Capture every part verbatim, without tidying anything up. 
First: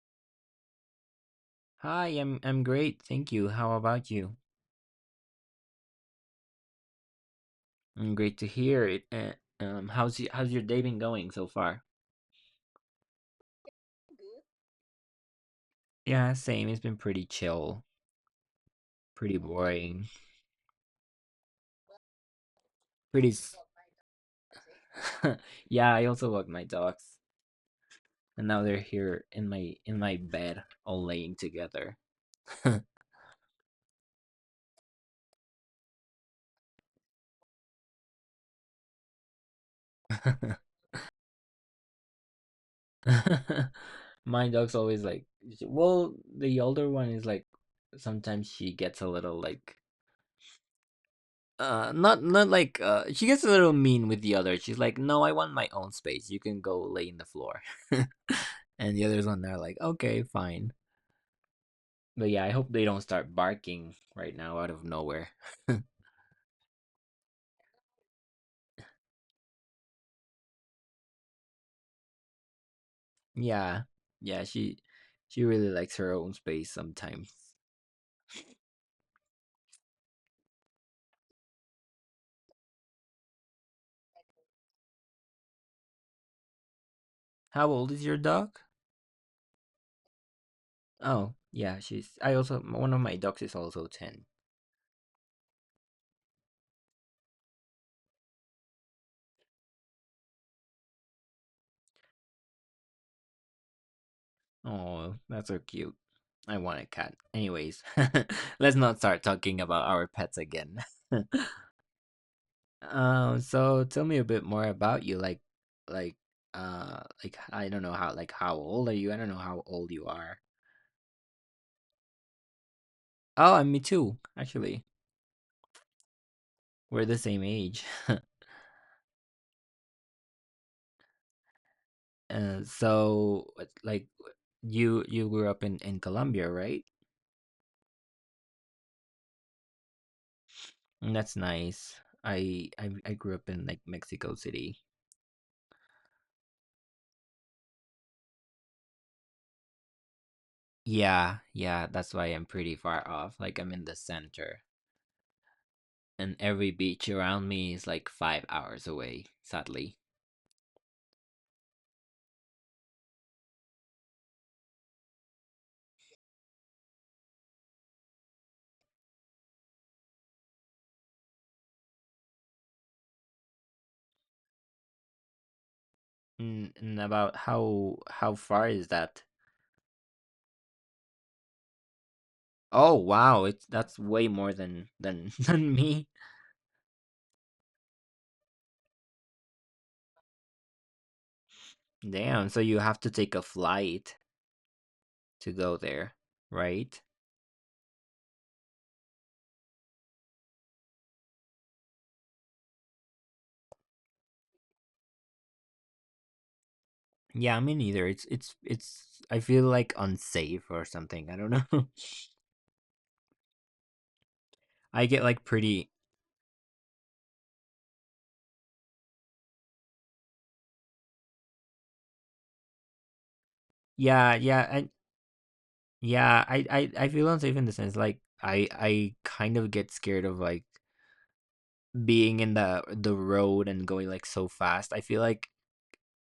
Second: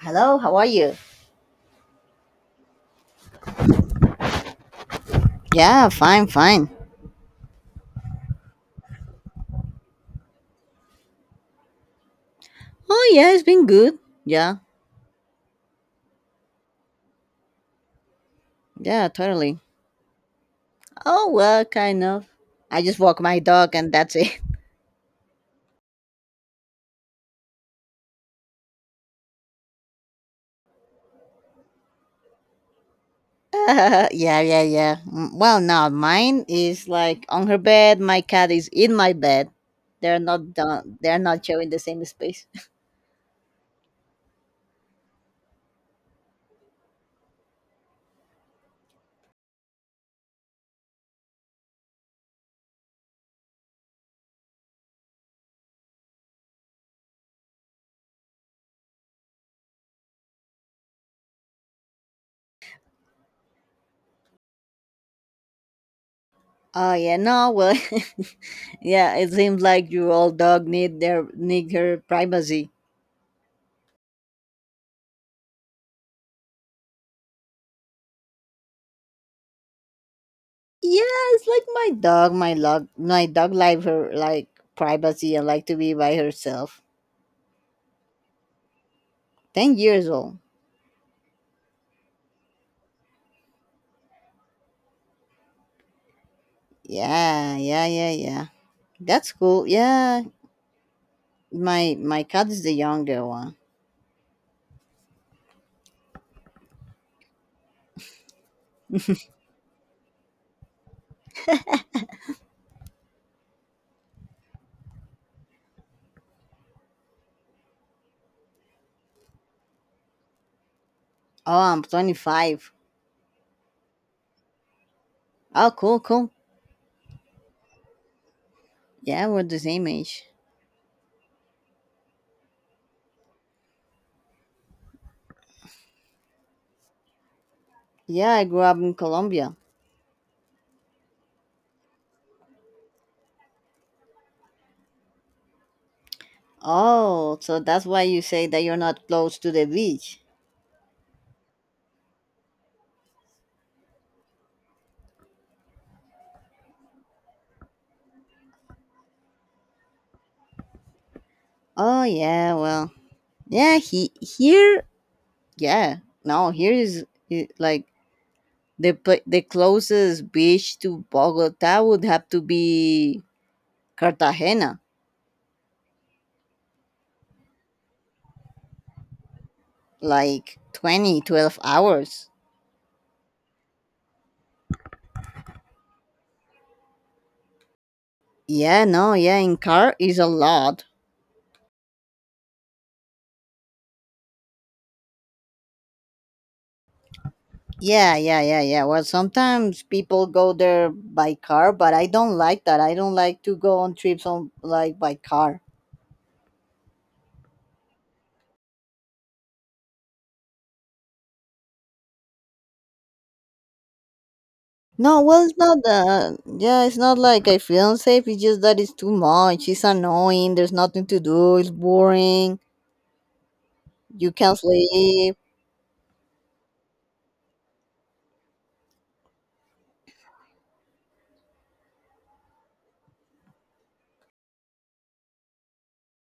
Hello, how are you? Hi, I'm I'm great, thank you. How about you? Yeah, fine, fine. Mm, great to hear it. Uh, um, how's y- how's your day been going so far? Oh, yeah, it's been good. Yeah, Yeah, same. It's been pretty chill, yeah, pretty totally. boring, Oh, well, kind of. I just walk pretty. my s- dog and that's it. Yeah, I also walked my dogs, and now they're here in my in my bed, all laying together. Yeah, yeah, yeah. Mm, well, now mine is like on her bed. My cat is in my bed. They're not done. They're not sharing the same space. My dog's always like, well, the older one is like, sometimes she gets a little like Uh, not not like uh, she gets a little mean with the other. She's like, "No, I want my own space. You can go lay in the floor." And the others on there are like, "Okay, fine." But yeah, I hope they don't start barking right now out of nowhere. Oh yeah, no. Well, yeah. It seems like your old dog need their need her privacy. Yeah, yeah, she she really likes her own space sometimes. Yes, like my dog, my dog, my dog like her, like privacy and like to be by herself. How old is your dog? Ten years old. Oh, yeah, she's. I also one of my dogs is also ten. Yeah, yeah, yeah, yeah. That's cool. Yeah, my my cat is the younger one. Oh, that's so cute. I want a cat. Anyways, let's not start talking about our pets again. Um, so tell me a bit more about you. Like, like, uh, like I don't know how. Like, how old are you? I don't know how old you are. Oh, I'm twenty-five. Oh, and me too. Actually, Oh, cool, cool. we're the same age. Yeah, we're the same age. uh, so what- like, w- you you grew up in in Colombia, right? Yeah, I grew up in Colombia. Mm, that's nice. I I I grew up in like Mexico City. Oh, so that's why you say that you're not close to the beach. Yeah, yeah. That's why I'm pretty far off. Like I'm in the center, and every beach around me is like five hours away. Sadly. Oh yeah, well, yeah, he here, yeah. No, here is, i- like The pla the closest beach to Bogota would have to be Cartagena, Mm, and about how how far is that? like twenty twelve hours. Oh wow, it's that's way more than than than me. Yeah, no, yeah, in car is a lot. Damn, so you have to take a flight to go there, right? Yeah, yeah, yeah, yeah. Well, sometimes people go there by car, but I don't like that. I don't like to go on trips on, like, by car. Yeah, me neither. It's it's it's I feel like unsafe or something. I don't know. I No, get well, like it's not pretty that. Yeah, it's not like I feel unsafe. It's just that it's too much. It's annoying. There's nothing to do. It's boring. You yeah, can't yeah, I sleep. yeah, I, I I feel unsafe in the sense like I I kind of get scared of like being in the the road and going like so fast. I feel like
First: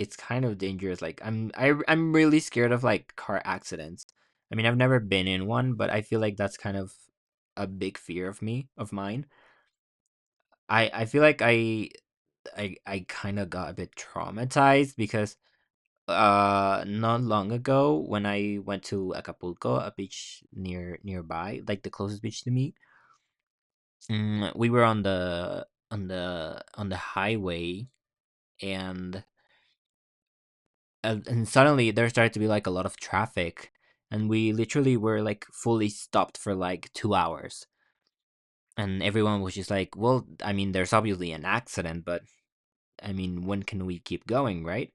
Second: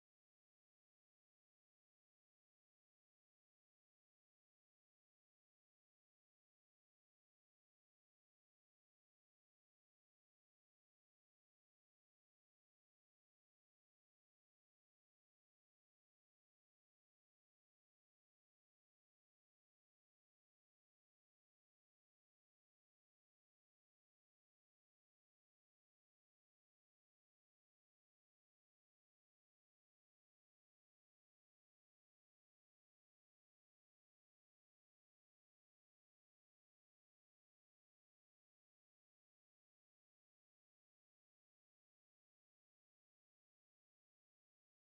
it's kind of dangerous, like, I'm I I'm really scared of, like, car accidents. I mean, I've never been in one, but I feel like that's kind of a big fear of me of mine. I I feel like I I I kinda got a bit traumatized because, uh, not long ago when I went to Acapulco, a beach near nearby, like, the closest beach to me, mm, we were on the on the on the highway, and and, and suddenly there started to be like a lot of traffic, and we literally were like fully stopped for like two hours. And everyone was just like, well, I mean there's obviously an accident, but I mean when can we keep going, right?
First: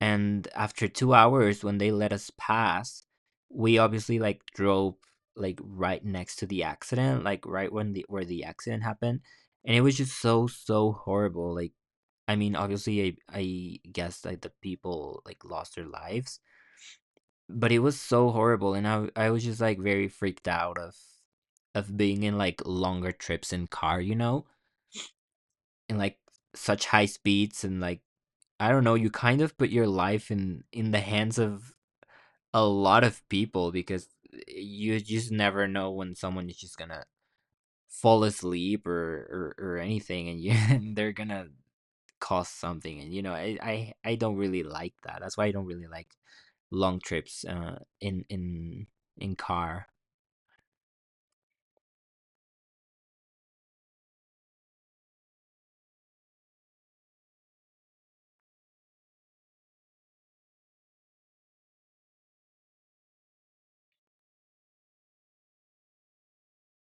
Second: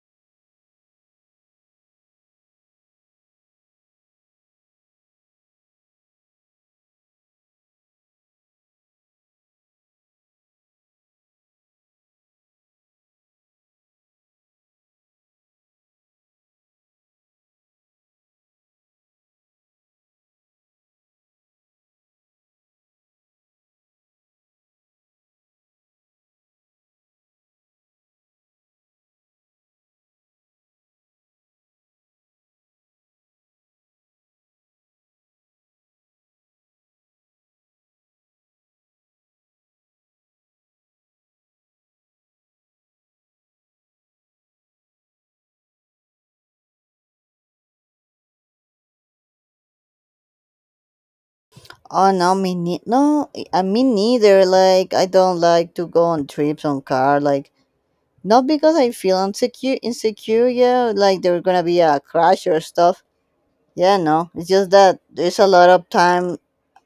And after two hours when they let us pass, we obviously like drove like right next to the accident, like right when the where the accident happened. And it was just so so horrible. Like, I mean obviously i, I guess like the people like lost their lives, but it was so horrible, and I I was just, like, very freaked out of of being in, like, longer trips in car, you know? And, like, such high speeds and, like, I don't know, you kind of put your life in in the hands of a lot of people because you just never know when someone is just gonna fall asleep or or, or anything, and you and they're gonna cause something, and, you know, I I I don't really like that. That's why I don't really like long trips, uh, in in in car. Oh no, me ne- no, I I- me neither. Like, I don't like to go on trips on car. Like, not because I feel insecure, insecure. Yeah, like there's gonna be a crash or stuff. Yeah, no, it's just that there's a lot of time.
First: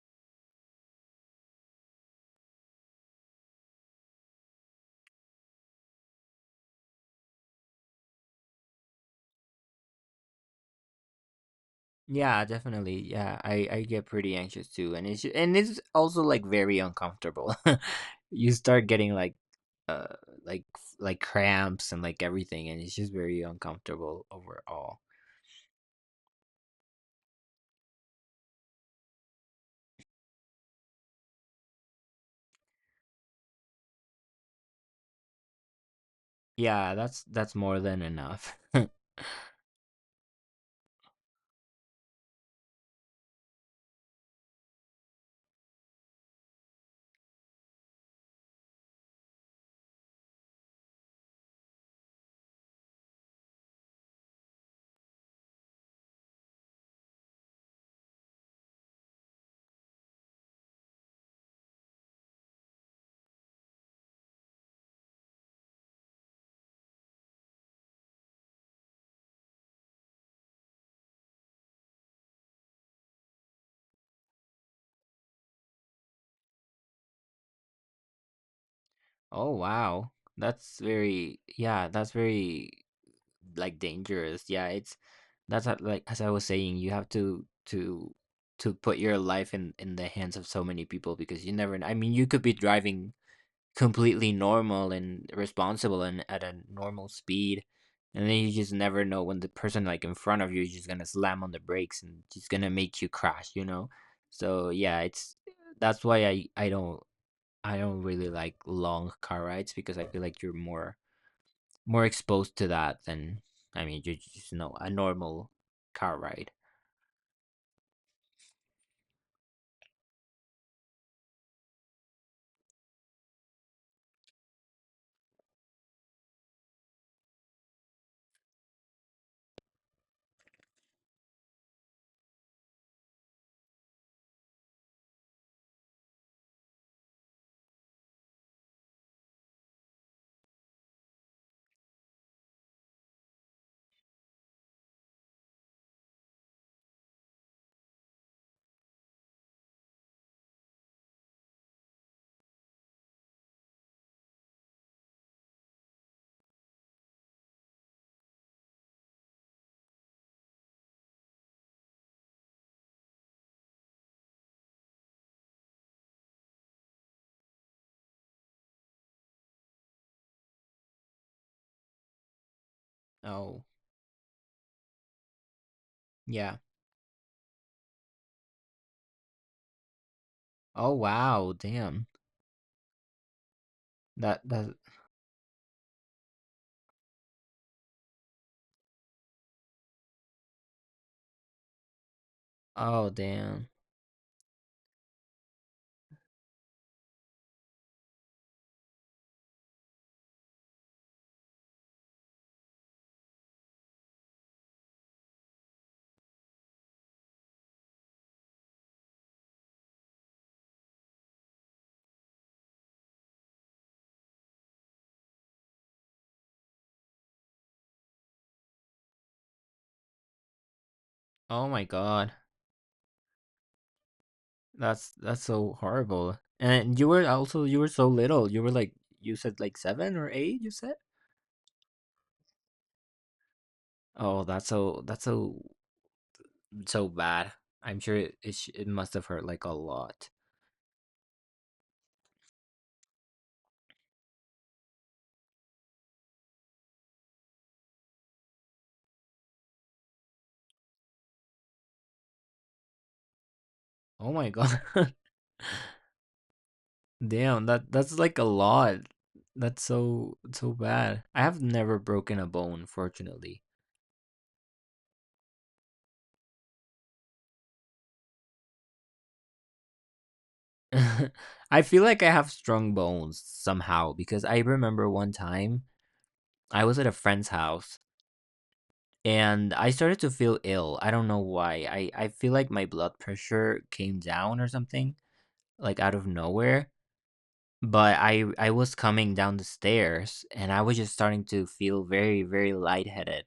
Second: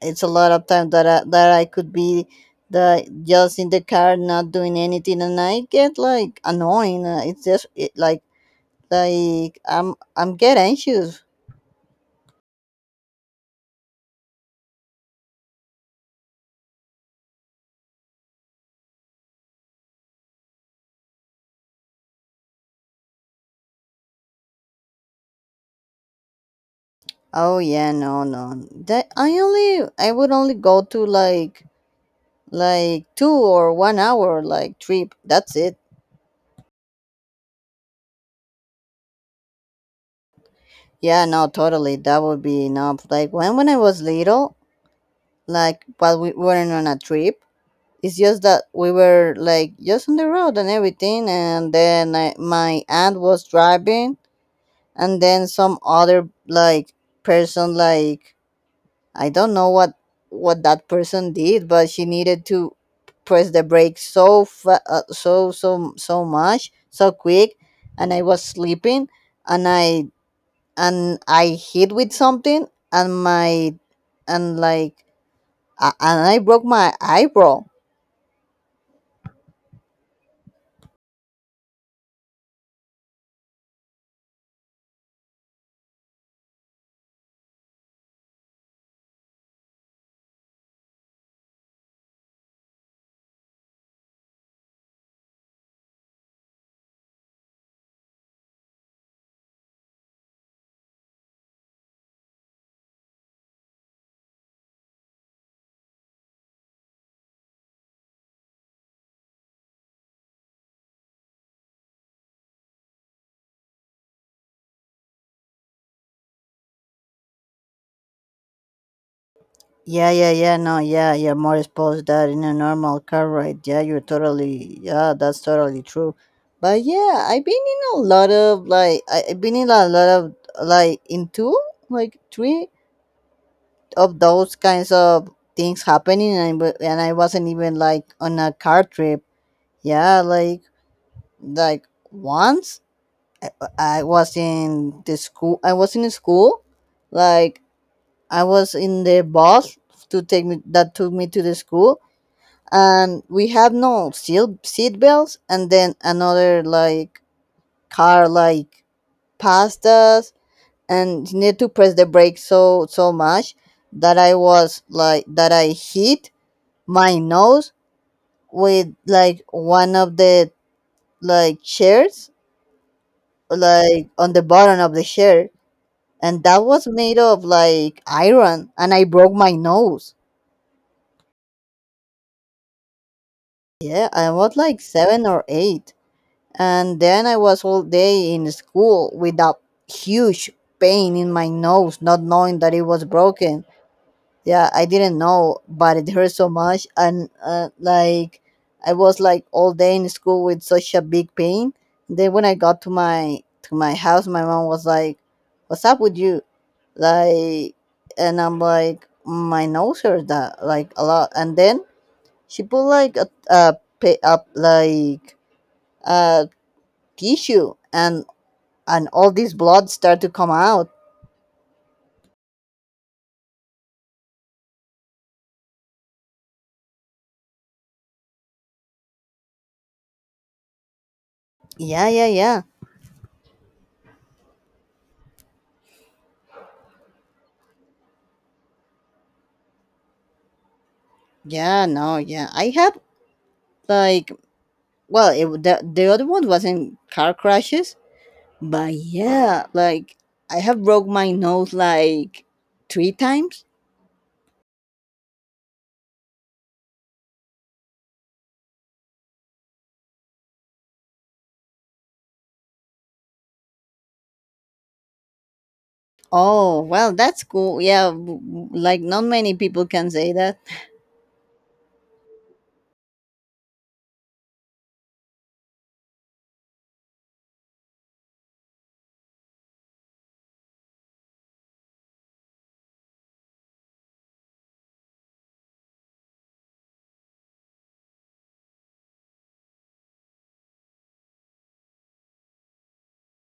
It's a lot of time that I, that I could be the just in the car not doing anything, and I get like annoying. Uh, it's just it, like like I'm I'm get anxious. Yeah, definitely. Yeah, I I get pretty anxious too, and it's ju- and it's also like very uncomfortable. You start getting like uh like like cramps and like everything, and it's just very uncomfortable overall. Oh yeah, no, no. That I only I would only go to, like, like two or one hour, like, trip. That's it. Yeah, that's that's more than enough. Yeah, no, totally, that would be enough. Like, when when I was little, like, but we weren't on a trip. It's just that we were, like, just on the road and everything. And then I, my aunt was driving, and then some other, like, person, like, I don't know what what that person did, but she needed to press the brakes so fa- uh, so so so much, so quick. And I was sleeping, and I and I hit with something, and my and like uh, and I broke my eyebrow. Oh wow. That's very yeah, that's very like dangerous. Yeah, it's that's how- like as I was saying, you have to to to put your life in in the hands of so many people because you never kn- I mean, you could be driving completely normal and responsible and at a normal speed. And then you just never know when the person like in front of you is just gonna slam on the brakes and just gonna make you crash, you know? So yeah, it's that's why I I don't I don't really like long car rides because I feel like you're more more exposed to that than I mean you just know a normal car ride. Yeah, yeah, yeah, no, yeah, yeah, more exposed that in a normal car ride. Yeah, you're totally, yeah, that's totally true. But yeah, I've been in a lot of, like, I, I've been in a lot of, like, in two, like, three of those kinds of things happening. And I, wa- and I wasn't even, like, on a car trip. Yeah, like, like, once I, I was in the school. I was in the school, like, I was in the bus to take me, that took me to the school, and we have no seat seat belts. And then another, like, car, like, passed us and need to press the brake so so much, that I was like that I hit my nose with, like, one of the, like, chairs, Oh like on the bottom of the chair, and yeah. that was made of, like, iron. And I broke my nose. Oh wow, damn. Yeah, I That was that like seven or eight. And then I was all day in school with a huge pain in my nose, not knowing that it was Oh broken. damn. Yeah, I didn't know, but it hurt so much. And uh, like, I was like all day in school with such a big pain. Then when I got to my to my house, my mom was like, "What's up with you?" Like, and I'm like, "My nose hurts that like a lot." And then she put like a a, pa- a like a tissue, and and all this blood start to come out. Oh my god. That's that's so horrible. And you were also you were so little. You were like you said like seven or eight. You said. Yeah, yeah, yeah, Oh, that's so that's so so bad. I'm sure it it, sh- it must have hurt like a lot. yeah, no, yeah, I had, like, well, it, w- the, the other one wasn't car crashes. But yeah, like, I have broke my nose like three times. Oh my god, damn that that's like a lot. That's so so bad. I have never broken a bone, fortunately. Oh well, that's cool. Yeah, w- w- like, not many people can say that. I feel like I have strong bones somehow because I remember one time I was at a friend's house and I started to feel ill. I don't know why. I, I feel like my blood pressure came down or something, like out of nowhere. But I I was coming down the stairs and I was just starting to feel very, very lightheaded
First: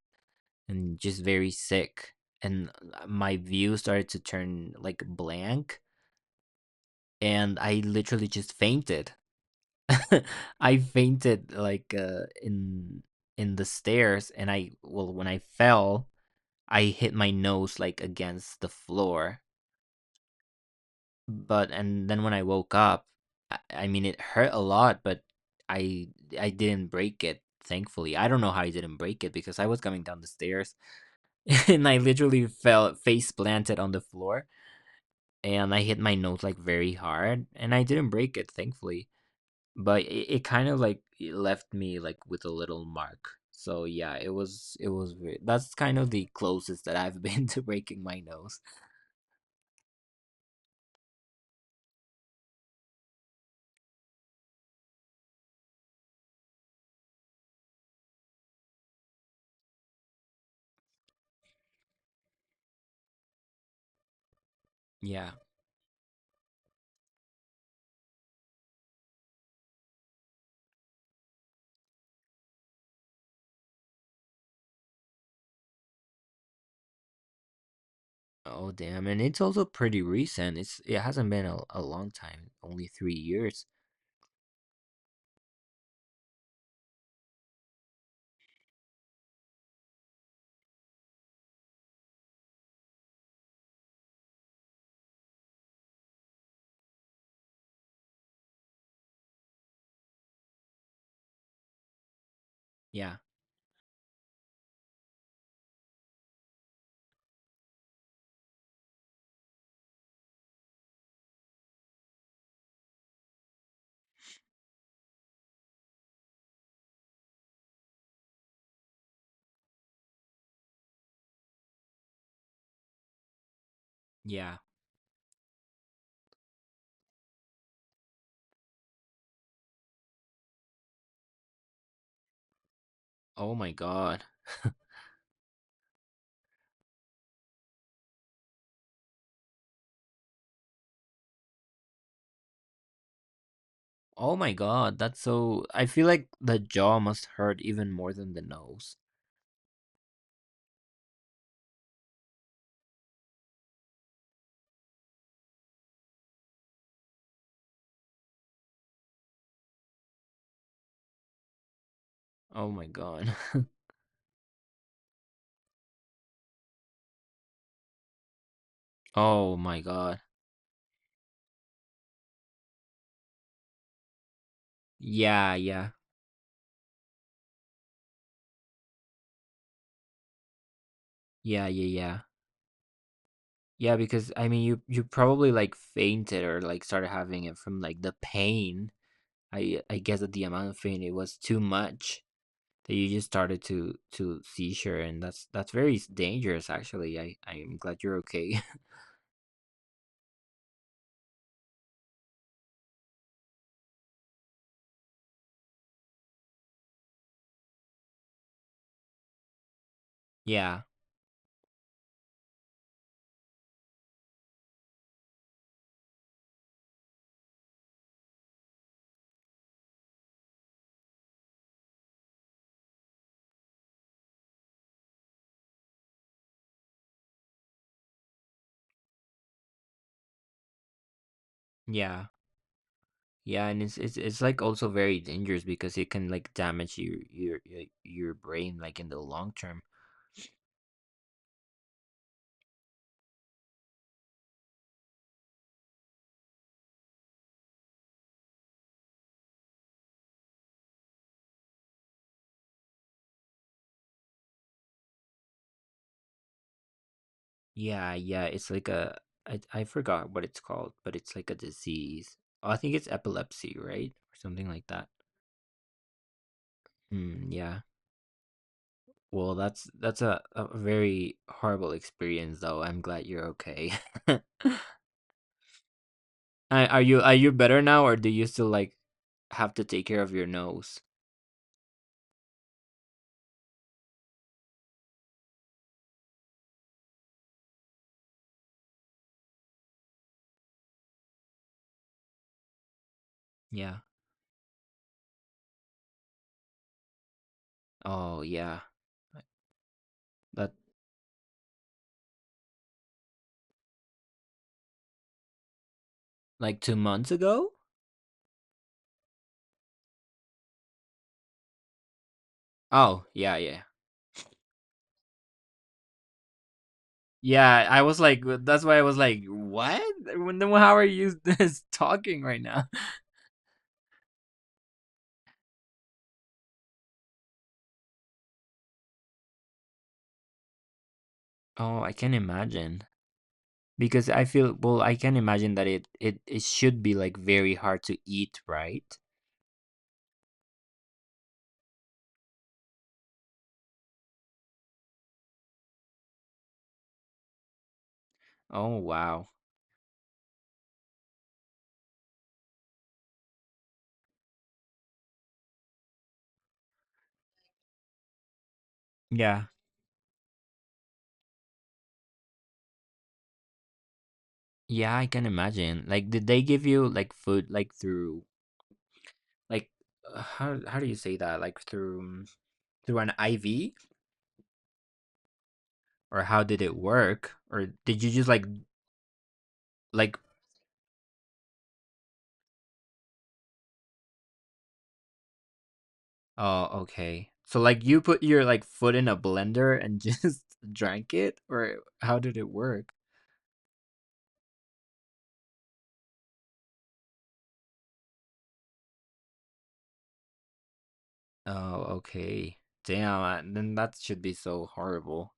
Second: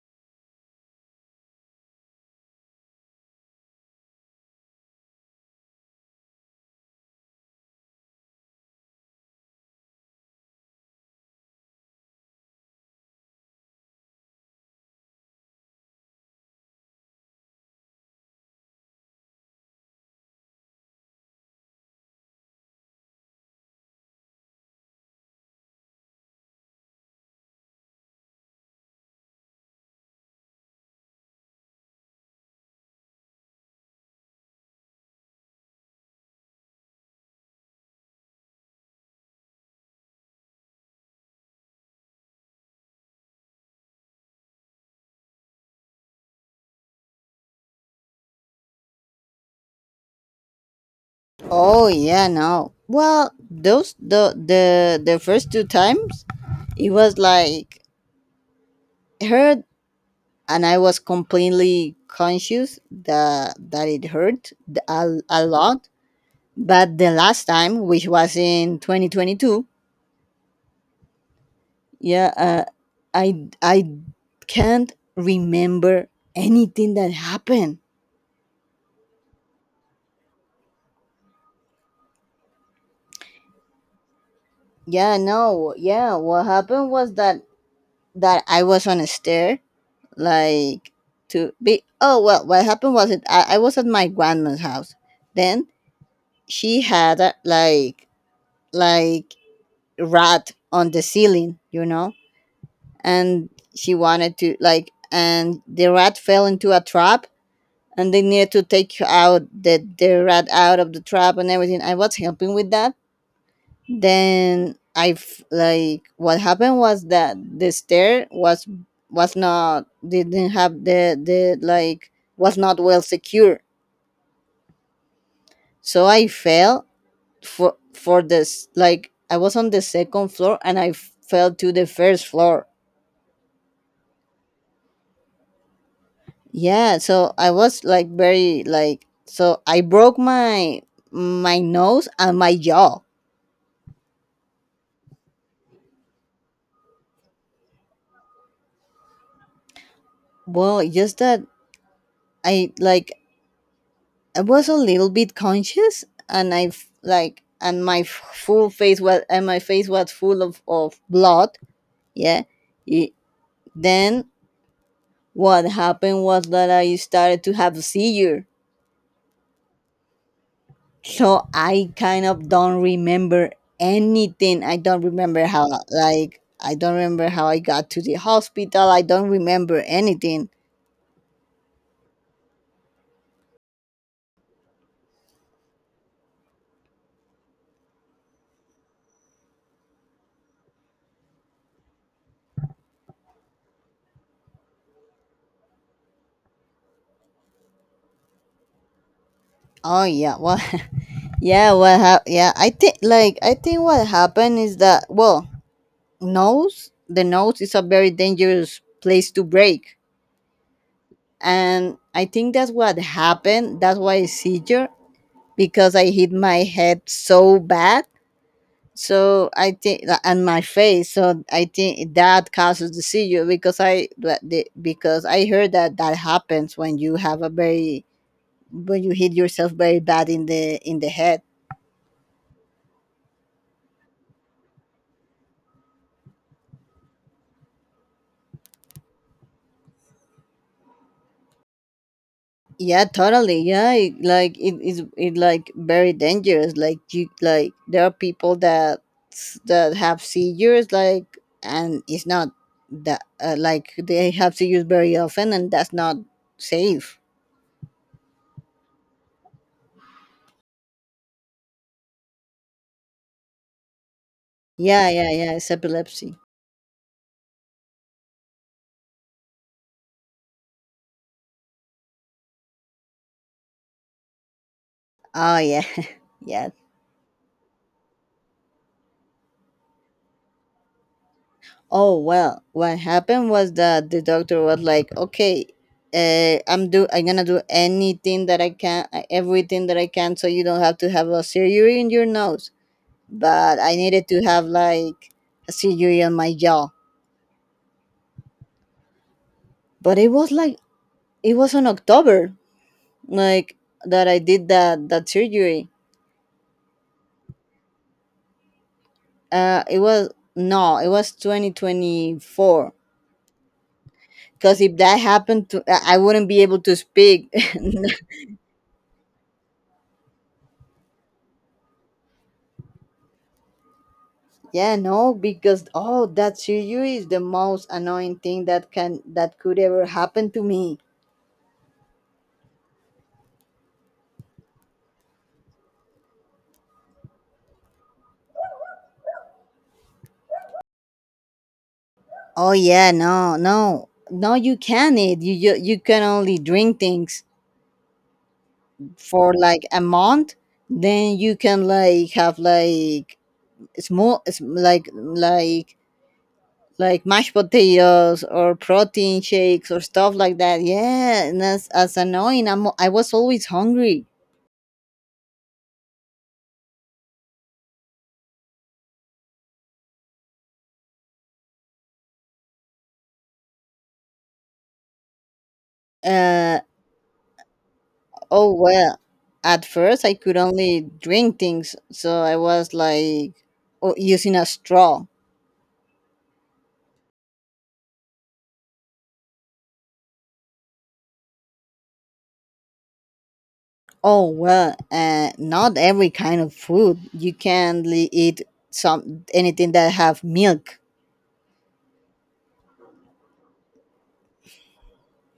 and just very sick. And uh, my view started to turn like blank and I literally just fainted. I fainted like uh, in in the stairs, and I well when I fell I hit my nose like against the floor. But and then when I woke up, I, I mean it hurt a lot, but I I didn't break it. Thankfully, I don't know how I didn't break it because I was coming down the stairs and I literally fell face planted on the floor and I hit my nose like very hard, and I didn't break it. Thankfully, but it, it kind of like it left me like with a little mark. So yeah, it was it was weird. That's kind of the closest that I've been to breaking my nose. Oh yeah, no, well, those, the the the first two times, it was like her, and I was completely conscious that that it hurt th- a, Yeah. a lot. But the last time, which was in twenty twenty-two, yeah, uh, I I can't remember anything that happened. Oh, damn. And it's also pretty recent. It's it hasn't been a, a long time, only three years. Yeah, no, yeah, what happened was that that I was on a stair, like to be. Oh well, what happened was it I, I was at my grandma's house. Then she had a, like like rat on the ceiling, you know? Yeah, And she wanted to, like, and the rat fell into a trap, and they needed to take out the, the rat out of the trap and everything. I was helping with that. Then I, f- like, what happened was that the stair was, was not, didn't have the, the, like, was not well secure. yeah. So I fell for, for this, like, I was on the second floor and I fell to the first floor. Oh my God. Yeah, so I was like very, like, so I broke my my nose and my jaw. Oh my God. That's so. I feel like the jaw must hurt even more than the nose. Well, just that I like I was a little bit conscious, and I f- like and my f- full face was and my face was full of of blood. Yeah. Oh my Y- God. Then what happened was that I started to have a seizure. Oh my God. So I kind of don't remember anything. I don't remember Yeah, how yeah. like I don't remember how I got to the hospital. I don't remember anything. Yeah, yeah, yeah. Yeah, because I mean you you probably like fainted or like started having it from like the pain. I I guess that the amount of pain it was too much, that you just started to to seizure. And that's that's very s- dangerous actually. I i'm glad you're okay. Oh yeah, well, yeah, what hap- yeah, I think like I think what happened is that, well, nose the nose is a very dangerous place to break. Yeah, And I think that's what happened. That's why I seizure, because I hit my head so bad. So I think that, and my face. So I think that causes the seizure, because I that the- because I heard that that happens when you have a very when you hit yourself very bad in the in the head. yeah, yeah. And it's, it's it's like also very dangerous because it can like damage your your your your brain like in the long term. Yeah, totally. Yeah, it, like it is it like very dangerous. Like, you, like, there are people that that have seizures like, and it's not that uh, like they have seizures very often, and that's not safe. Yeah, yeah, it's like a I, I forgot what it's called, but it's like a disease. Oh, I think it's epilepsy, right, or something like Yeah, that. yeah, yeah. It's epilepsy. Mm, yeah. Well, that's that's a, a very horrible experience though. I'm glad you're okay. Oh yeah, yeah. Uh, are you are you better now or do you still like have to take care of your nose? Oh well, what happened was that the doctor was like, "Okay, uh, I'm do I'm gonna do anything that I can, uh, everything that I can, so you don't have to have a surgery in your nose." But I Yeah. needed to have like a surgery on my jaw. Oh, yeah. But it was That like it was on October, like, that I did that that surgery. like two months ago? Uh, it was, no, it was twenty twenty four. Oh, yeah, yeah. Because if that happened to, I I wouldn't be able to speak. Yeah, I was like that's why I was like, "What? When- then how are you this talking right now?" Yeah, no, because, oh, that Shiryu is the most annoying thing that can that could ever happen to me. Oh, I can imagine. Because I feel well, I can imagine that it it it should be like very hard to eat, right? Oh yeah, no, no, no, you can't eat. You you, you can only drink things Oh, wow. for like a month. Then you can, like, have, like, small s- like like like mashed potatoes or protein Yeah. shakes or stuff like that. Yeah, and that's as annoying. I'm, I was always hungry. Yeah, I can imagine. Like, did they give you like food like through like uh, how how do you say that? Like through um, through an I V or how Uh, did it work? Or did you just like Oh, well, at first I like could only drink things, so I was like o- using a straw. oh okay. So like you put your like foot in a blender and just drank it or how did it work? Oh, well, uh, not every kind of food. You can not eat some anything that have milk. Oh, okay. Damn, uh, then that should be so horrible.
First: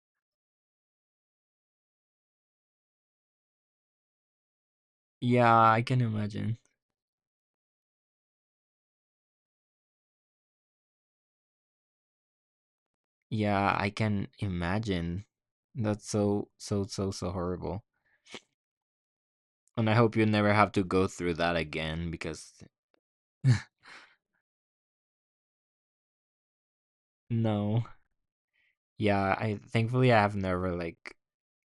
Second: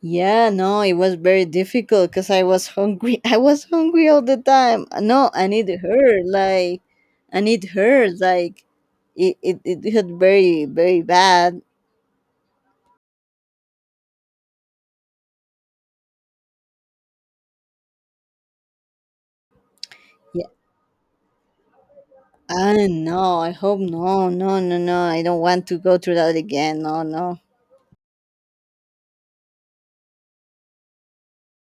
Yeah, no, it was very difficult because I was hungry. I was hungry all the time. No, I Yeah, need I can her. imagine. Like, I need her. Like, it, it, it hurt very, very bad. Yeah, I can imagine. That's so so so so horrible. And I hope you Yeah, never have to go through that again because Ah, no, I hope no, no, no, no. I don't want to go through that again. No, no. no. Yeah, I thankfully I have never like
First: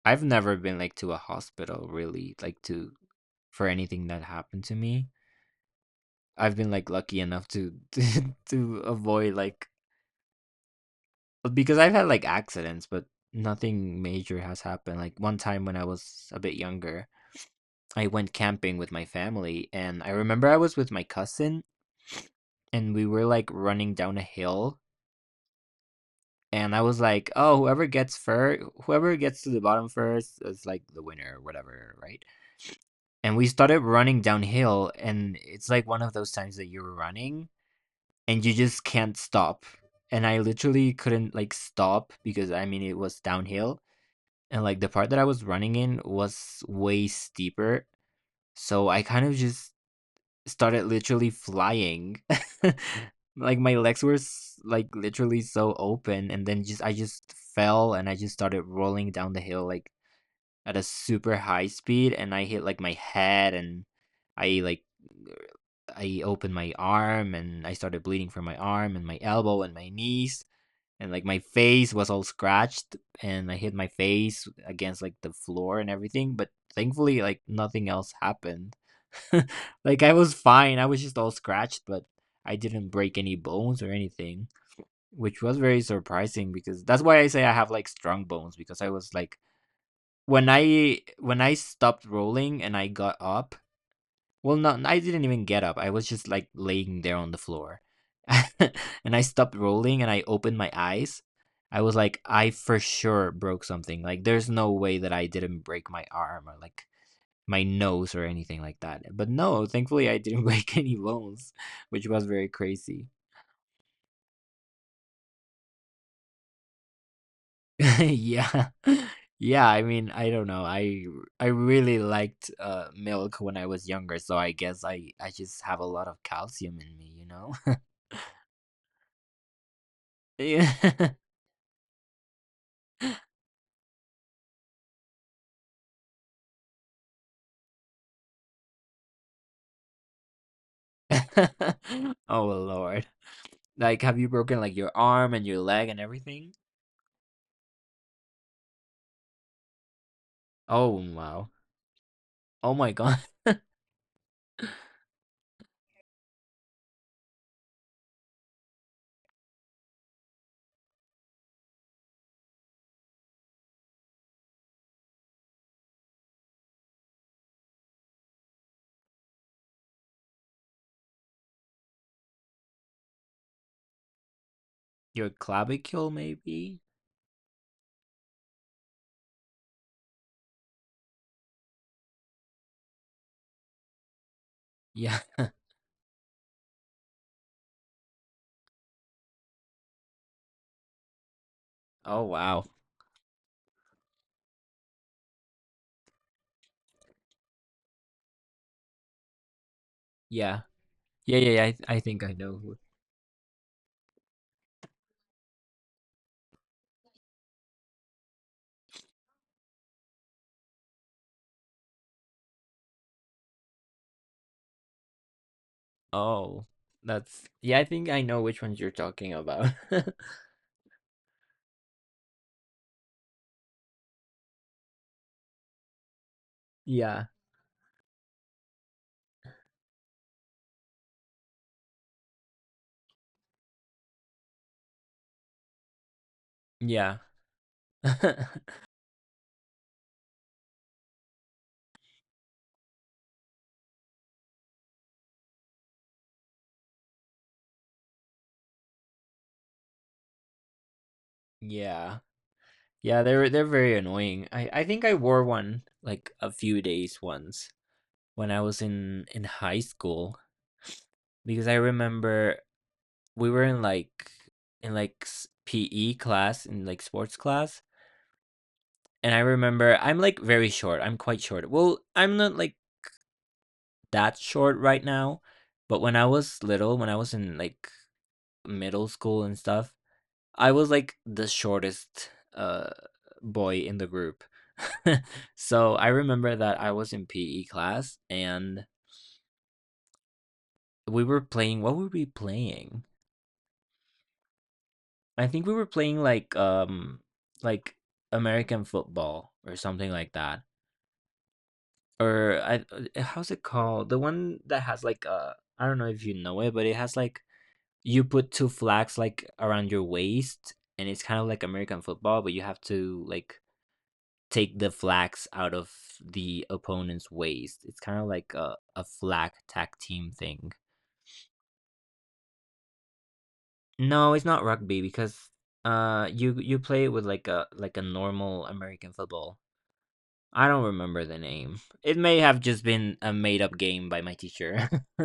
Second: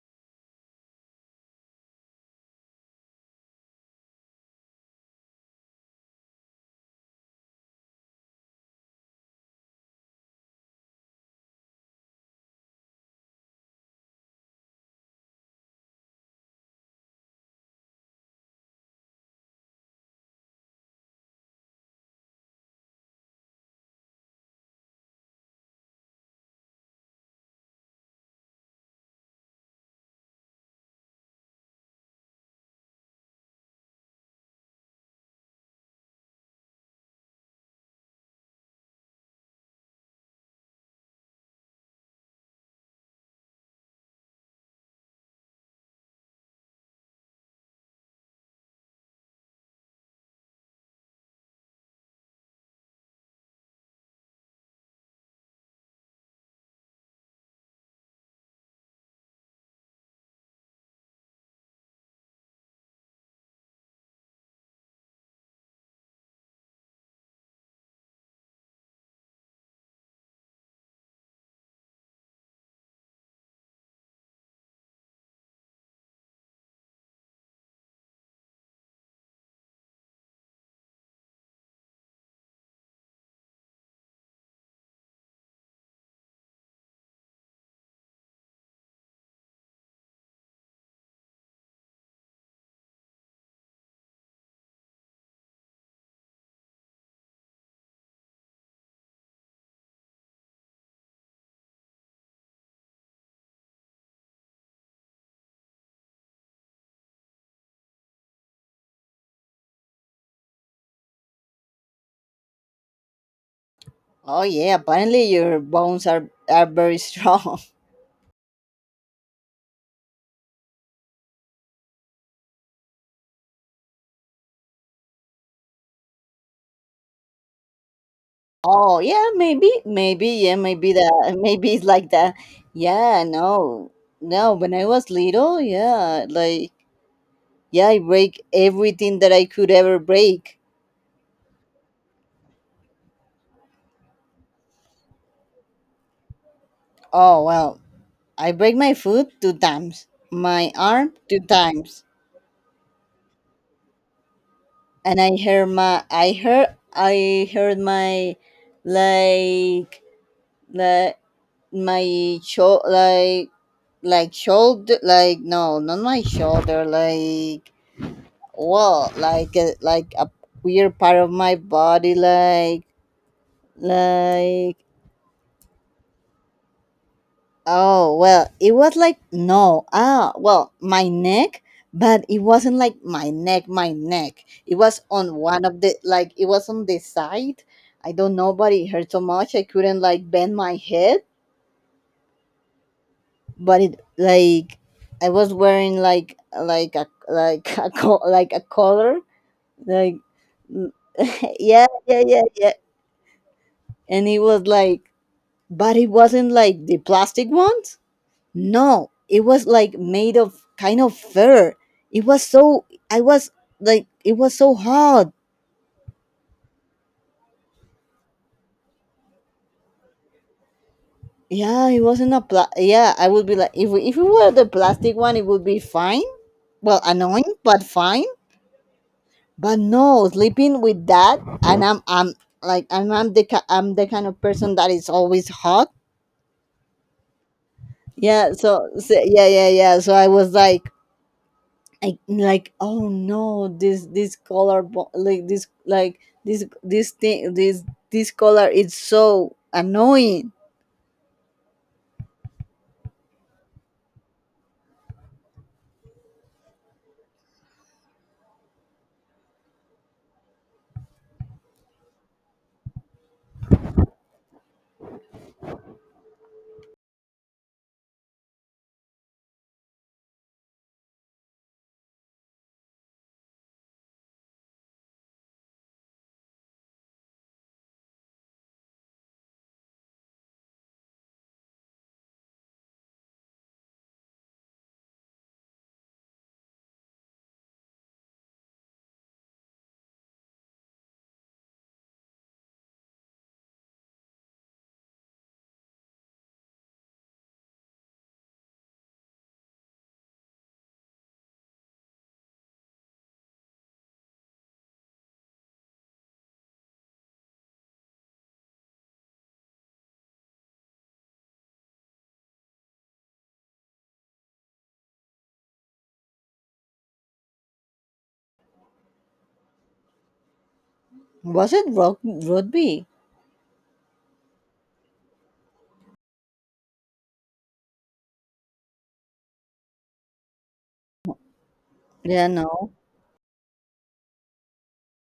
I've never been like to a hospital really like to for anything that happened to me. I've been like lucky enough to to, to avoid like because I've had like accidents, but nothing major has happened. Like one time when I was a bit younger, I went camping with my family, and I remember I was with my cousin, and we were like running down a hill. And I was like, "Oh, whoever gets first, whoever gets to the bottom first is, like, the winner or whatever, right?" And we started running downhill, and it's, like, one of those times that you're running and you just can't stop. And I literally couldn't, like, stop because, I mean, it was downhill, and, like, the part that I was running in was way steeper, so I kind of just started literally flying. Like my legs were s- like literally so open, and then just I just fell and I just started rolling down the hill like at a super high speed, and I hit like my head, and I like I opened my arm and I started bleeding from my arm and my elbow and my knees, and like my face was all scratched and I hit my face against like the floor and everything. But thankfully, like, nothing else happened. Like, I was fine. I was just all scratched, but I didn't break any bones or anything, which was very surprising. Because that's why I say I have like strong bones, because I was like, when I when I stopped rolling and I got up, well, no, I I didn't even get up. I was just like laying there on the floor. And I stopped rolling and I opened my eyes. I was like, I for sure broke something. Like, there's no way that I didn't break my arm or like my nose or anything like that. But no, thankfully, I didn't break any bones, which was very crazy. Oh yeah, apparently your bones are are very strong. Yeah. Yeah, I mean, I don't know. I I really liked uh, milk when I was younger, so I guess I I just have a lot of calcium in me, you know. Oh yeah, maybe, maybe yeah, maybe Yeah. that, maybe it's like that. Yeah, no, no. When I was little, yeah, like, yeah, I break everything that I could ever break. Oh, well, lord. Like, have you broken like your arm and your leg and everything? Oh well, I break my foot two times, my Oh, arm two wow. times, Oh my god. and I heard my I heard I heard my, like, like my show, like, like shoulder, like, no, not my shoulder, like, well, like a, like a weird part of my body, like, like. Your clavicle maybe? Oh, well, it was like, no, ah, well, my neck, but it wasn't like my neck, my neck. It was Yeah. on one of the, like, it was on the side. I don't know, but it hurt so much. I couldn't, like, bend my head, Oh, wow. but it, like, I was wearing, like, like a, like, a, co- like a collar, like, Yeah. Yeah, yeah, yeah. I, th- yeah, I yeah, think I yeah, know. yeah. who- And it was like, but it wasn't like the plastic ones. No, it was like made of kind of fur. It was so I was like it was so hard. Oh, that's, yeah, I think I know which ones you're talking about. Yeah, it wasn't a pla- yeah, I would be like if we, if it were the plastic one it would be fine. Well, Yeah. annoying but fine. But no, sleeping with that and I'm I'm like I'm, I'm the ki- I'm the kind of person that is always hot. Yeah. Yeah, so, so yeah, yeah, yeah. So I was like I, like oh no this this color bo- like this like this this thing this this color is so annoying. Yeah. Yeah, they're they're very annoying. I I think I wore one like a few days once when I was in in high school, because I remember we were in like in like s- P E class, in like sports class, and I remember I'm like very short. I'm quite short. Well, I'm not like that short right now, but when I was little, when I was in like middle school and stuff, I was like the shortest uh boy in the group. So I remember that I was in P E class, and we were playing, what were we playing? I think we were playing like, um, like American football or something like that. Or I, uh, how's it called? The one that has like, uh, I don't know if you know it, but it has like, you put two flags like around your waist, and it's kind of like American football, but you have to like take the flags out of the opponent's waist. It's kind of like a, a flag tag team thing. Was it rug- rugby? No, it's not rugby because uh you you play it with like a like a normal American football. I don't remember the name. It may Yeah, have just no. been a made up game by my teacher.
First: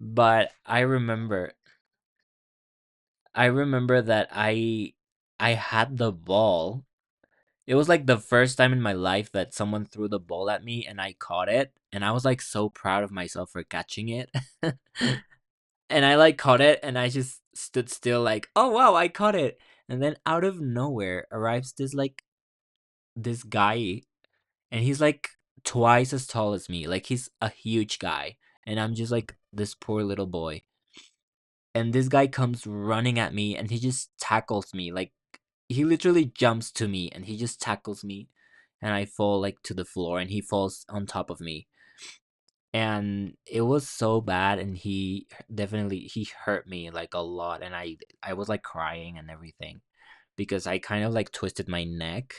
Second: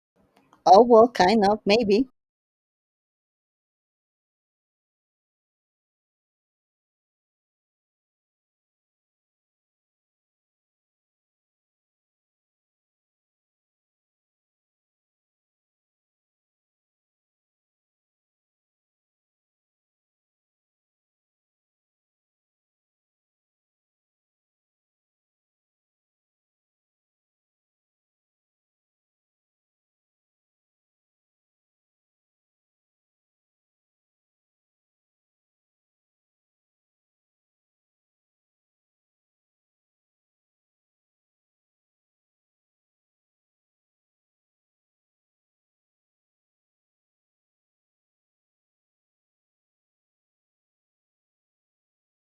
But I Oh well, kind remember, of maybe. I remember that I I had the ball. It was like the first time in my life that someone threw the ball at me and I caught it, and I was like so proud of myself for catching it. And I like caught it and I just stood still like, "Oh, wow, I caught it." And then out of nowhere arrives this like, this guy, and he's like twice as tall as me. Like, he's a huge guy, and I'm just like this poor little boy. And this guy comes running at me, and he just tackles me. Like, he literally jumps to me, and he just tackles me, and I fall like to the floor, and he falls on top of me. And it was so bad, and he, definitely, he hurt me like a lot, and I I was like crying and everything because I kind of like twisted my neck.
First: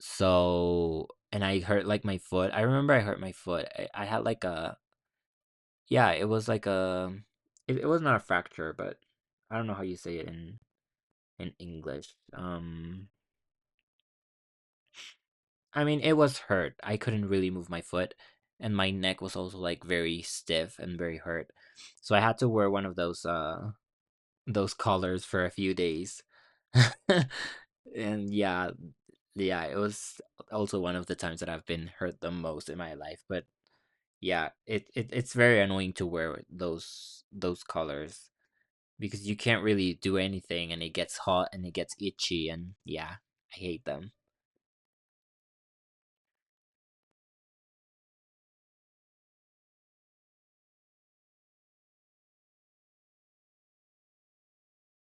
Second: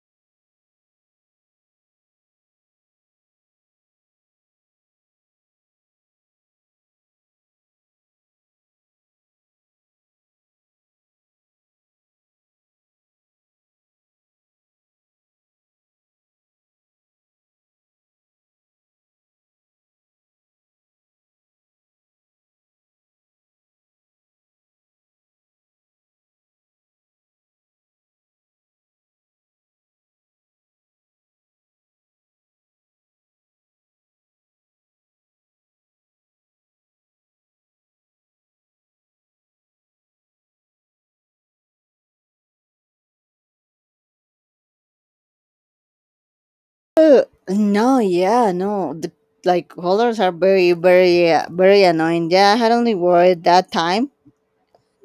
So, and I hurt, like, my foot. I remember I hurt my foot. I I had, like, a, yeah, it was like a, it it was not a fracture, but I don't know how you say it in in English. Um, I mean, it was hurt. I couldn't really move my foot, and my neck was also, like, very stiff and very hurt. So I had to wear one of those, uh those collars for a few days. And yeah, yeah, it was also one of the times that I've been hurt the most in my life. But yeah, it, it it's very annoying to wear those those colors because you can't really do anything, and it gets hot and it gets itchy, and yeah, I hate them. uh, no, yeah, no, the like colors are very very uh, very annoying. Yeah, I had only worried that time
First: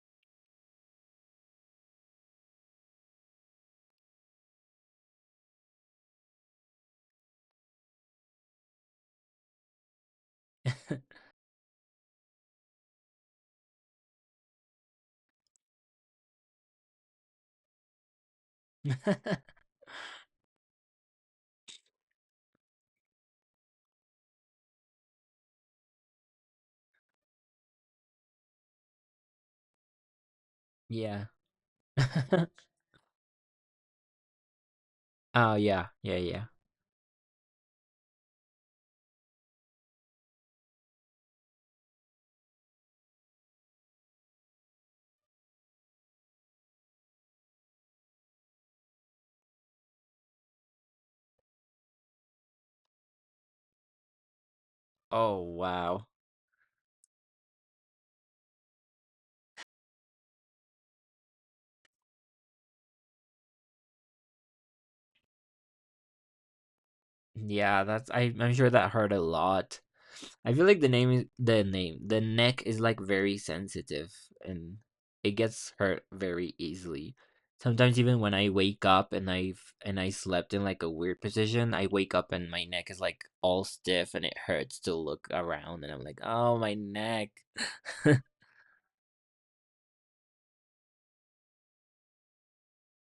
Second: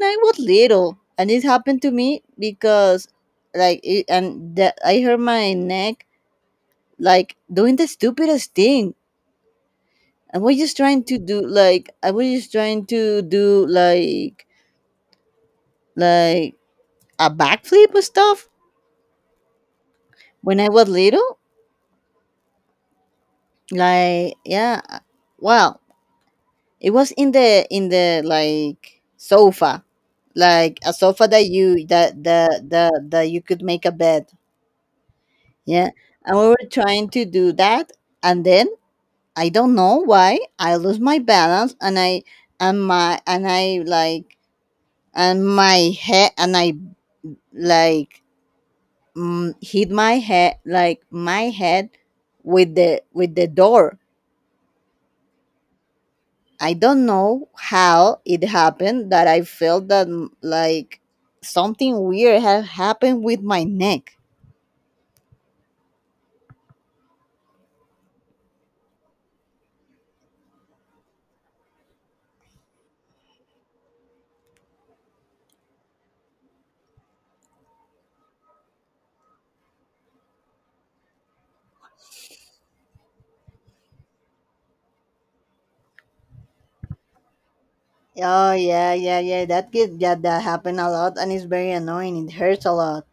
I was little and it happened to me because like it, and that I hurt my neck like doing the stupidest thing. I was just trying to do like I was just trying to do like like a backflip and stuff when I was little. Like yeah, well, it was in the in the like sofa, like a sofa Yeah. that you that that that, that you could make a bed. Oh, yeah, Yeah, yeah, and yeah. we were trying to do that, and then I don't know why I lose my balance and I and my and I like and my head and I like mm, hit my head like my head with the with the door. Oh, wow. I don't know how it happened that I felt that, mm, like something weird had happened with my neck. Yeah, that's, I I'm sure that hurt a lot. I feel like the name is the name. The neck is like very sensitive, and it gets hurt very easily. Sometimes even when I wake up and I've, and I slept in like a weird position, I wake up and my neck is like all stiff, and it hurts to look around, and I'm like, "Oh, my neck." Oh yeah, yeah, yeah. That get yeah, that happen a lot, and it's very annoying. It hurts a lot.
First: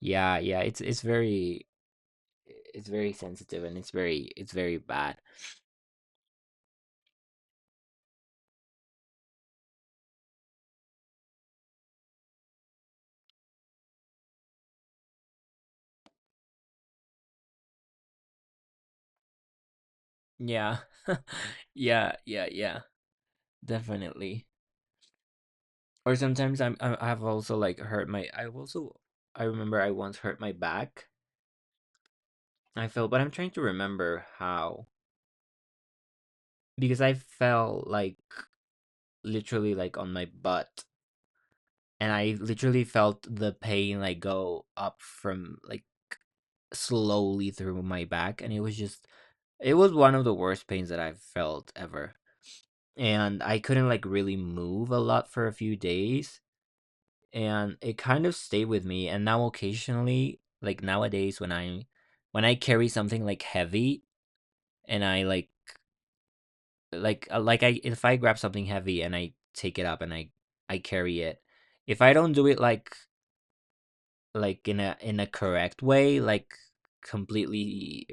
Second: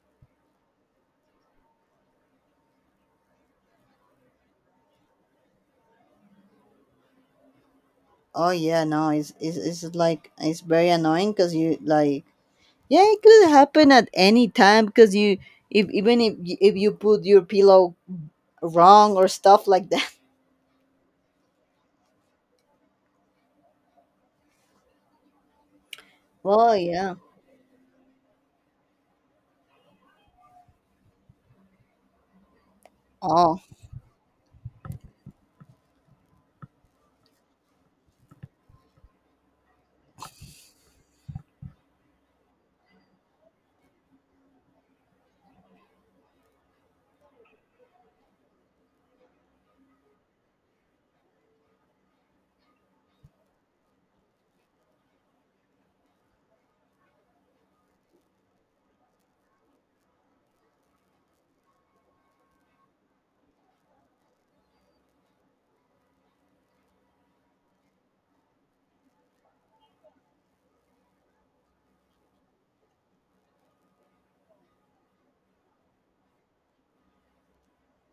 Yeah, yeah, it's it's very, it's very sensitive, and it's very it's very bad. Oh yeah, no, it's it's, it's like it's very annoying because you like yeah it could happen at any time because you if even if, y- if you put your pillow wrong or stuff like. Yeah. Yeah, yeah, yeah. Definitely. Or sometimes Oh I'm, I yeah. I've also, like, hurt my, I also, I remember I once hurt my back. I fell, but I'm trying Oh. to remember how, because I fell, like, literally, like, on my butt, and I literally felt the pain, like, go up from, like, slowly through my back, and it was just, it was one of the worst pains that I've felt ever, and I couldn't, like, really move a lot for a few days, and it kind of stayed with me. And now occasionally, like nowadays, when i when i carry something like heavy, and I like like uh, like I if I grab something heavy and I take it up and I i carry it, if I don't do it like, like in a in a correct way, like completely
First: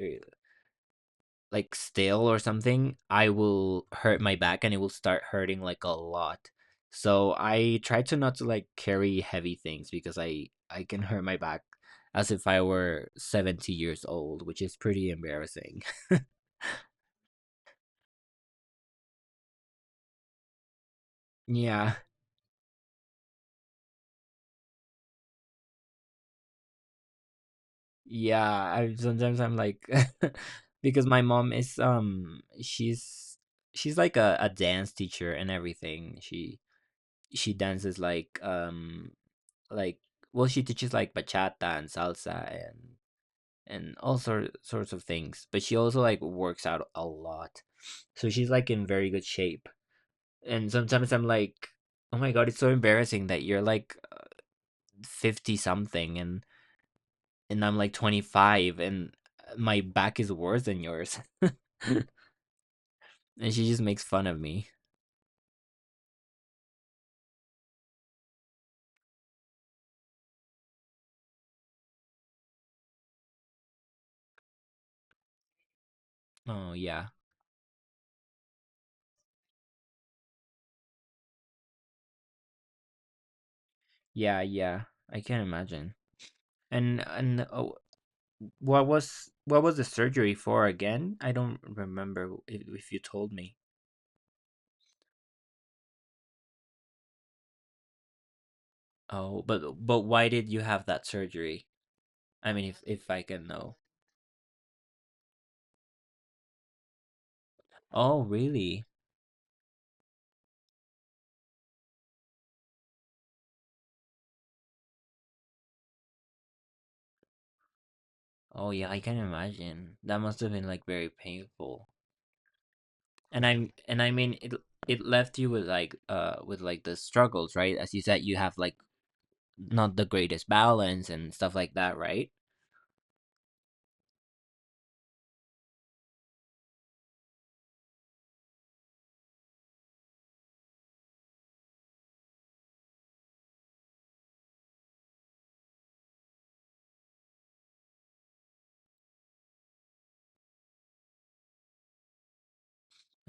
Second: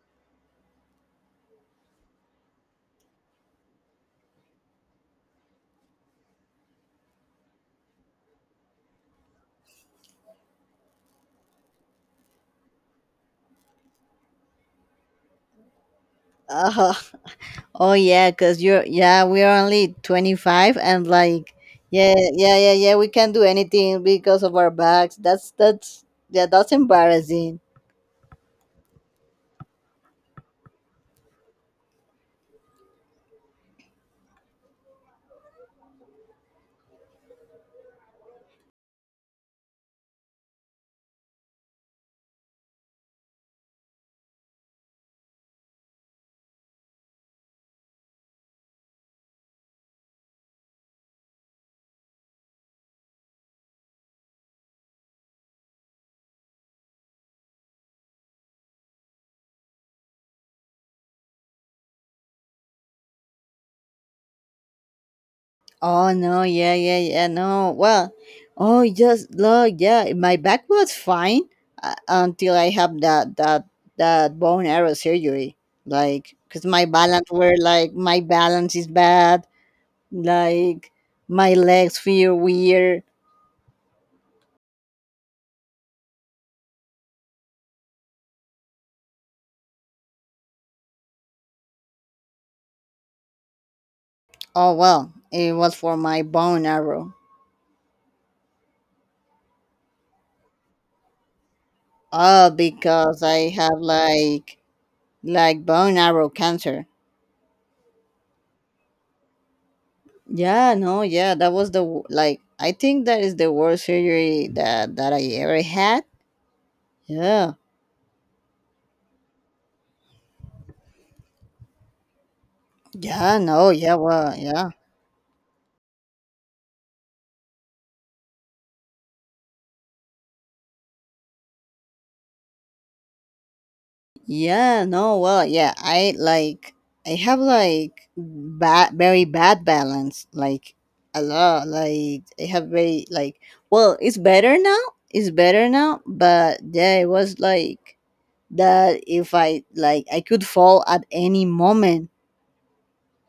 like still or something, I will hurt my back, and it will start hurting like a lot. So I try to not to like carry heavy things because I I can hurt my back as if I were seventy years old, which is pretty embarrassing. Uh, oh yeah, cause you're yeah, we're only twenty five and like Yeah. yeah, yeah, yeah, yeah, we can't do anything because of our backs. That's that's yeah, that's embarrassing. Yeah, I sometimes I'm like because my mom is um she's, she's like a, a dance teacher and everything. She she dances like um like well, she teaches like bachata and salsa and, and all sort, sorts of things, but she also like works out a lot, so she's like in very good shape. And sometimes I'm like, oh my god, it's so embarrassing that you're like fifty something, and and I'm like twenty-five, and uh, my back is worse than yours, and she just makes fun of me. Oh no, yeah, yeah, yeah, no. Well, oh just look, yeah, my back was fine uh, until I have that that that bone arrow surgery. Like, cause Oh, my yeah, balance were like my balance is bad. Like my legs feel weird. yeah, yeah, I can't imagine. And and uh, what was what was the surgery for again? I don't remember if, if you told me. Oh well, it was for my bone arrow. Oh, but but why did you have that surgery? Oh, I mean, if if I because can I know. have like like bone arrow cancer. Oh, really? Yeah, no, yeah, that was the w- like I think that is the worst surgery that that I ever had. Yeah, Oh, yeah, I can imagine. That must have been like very painful. yeah, And no, I'm, yeah, and I well, mean, it yeah. it left you with like uh with like the struggles, right? As you said, you have like not the greatest balance and stuff like that, right? Yeah, no, well, yeah, I like I have like bad, very bad balance, like a lot. Like I have very like well, it's better now. It's better now, but yeah, it was like that. If I like, I could fall at any moment.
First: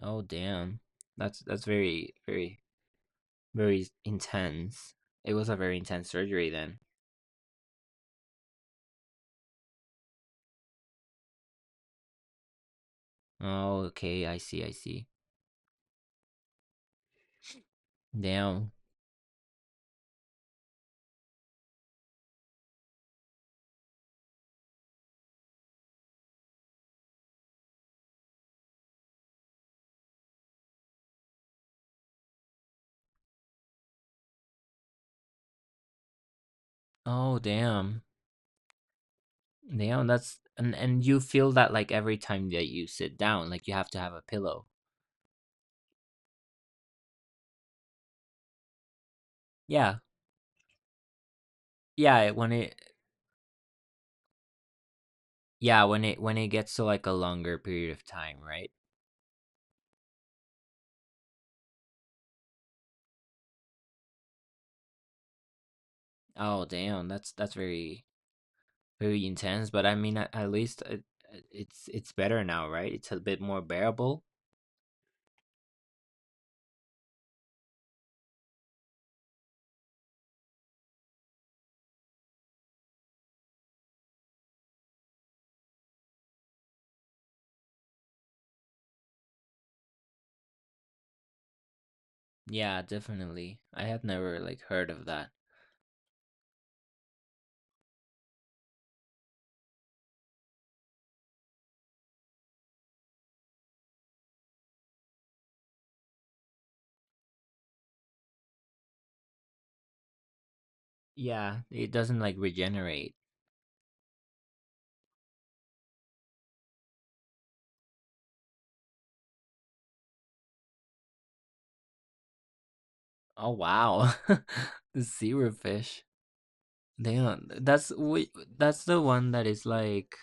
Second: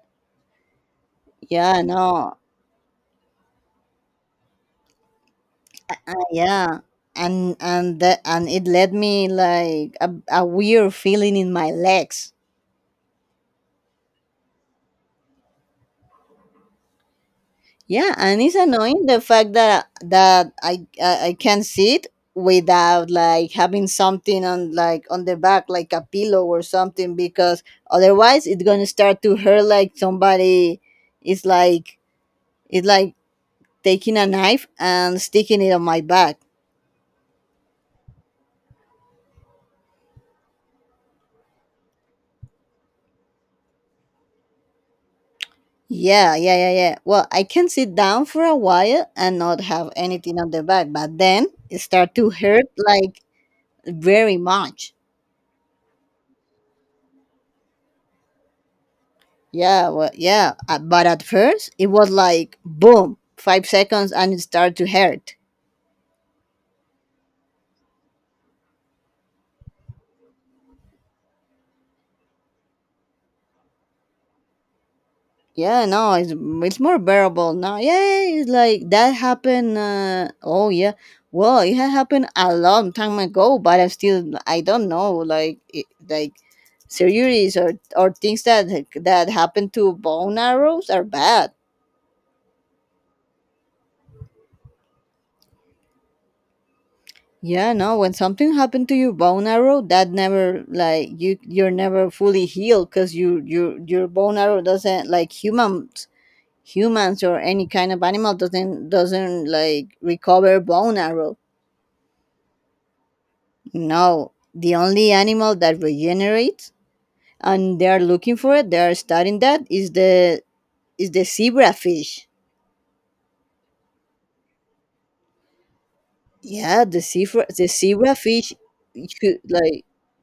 Oh, damn. That's that's Yeah, very no, very very intense. It was a very uh, intense uh, surgery yeah, then. and and that and it led me like a, a weird feeling in my legs. Oh, okay, I see, I see. Yeah, and it's Damn. annoying the fact that that I I, I can see it without like having something on like on the back like a pillow or something because otherwise it's gonna start to hurt like somebody is like it's like taking a knife and sticking it on my back. Oh, damn. Damn, that's, and and you feel that like every time that you sit down, like you have to have a pillow. Yeah, yeah, yeah, yeah. Well, I can sit down for a while and not have Yeah. anything on the back, but then it start Yeah, to it- when hurt it like very much. yeah, when it when it gets to like a longer period of time, right? Yeah, well, yeah. uh, But at first, it was like boom, five seconds, and it started to hurt. Oh, damn, that's that's very very intense, but I mean, at, at least it, it's it's better now, right? It's a bit more bearable. Yeah, no, it's it's more bearable now. Yeah, yeah, yeah, it's like that happened. Uh, oh yeah, well, it had happened a long time ago, but I still I don't know like it, like surgeries or or things that that happen to bone arrows are bad. Yeah, definitely. I have never like heard of that. Yeah, no, when something happened to your bone arrow, that never like you you're never fully healed because you you your bone arrow doesn't like humans humans or any kind of animal doesn't doesn't like recover bone arrow. Yeah, it doesn't like regenerate. No. The only animal that regenerates and they are looking for it, they are studying that is the is the zebra fish. Oh, wow. The zero fish. Yeah, the zebra Damn, the that's zebra we fish that's the one should that is like. like,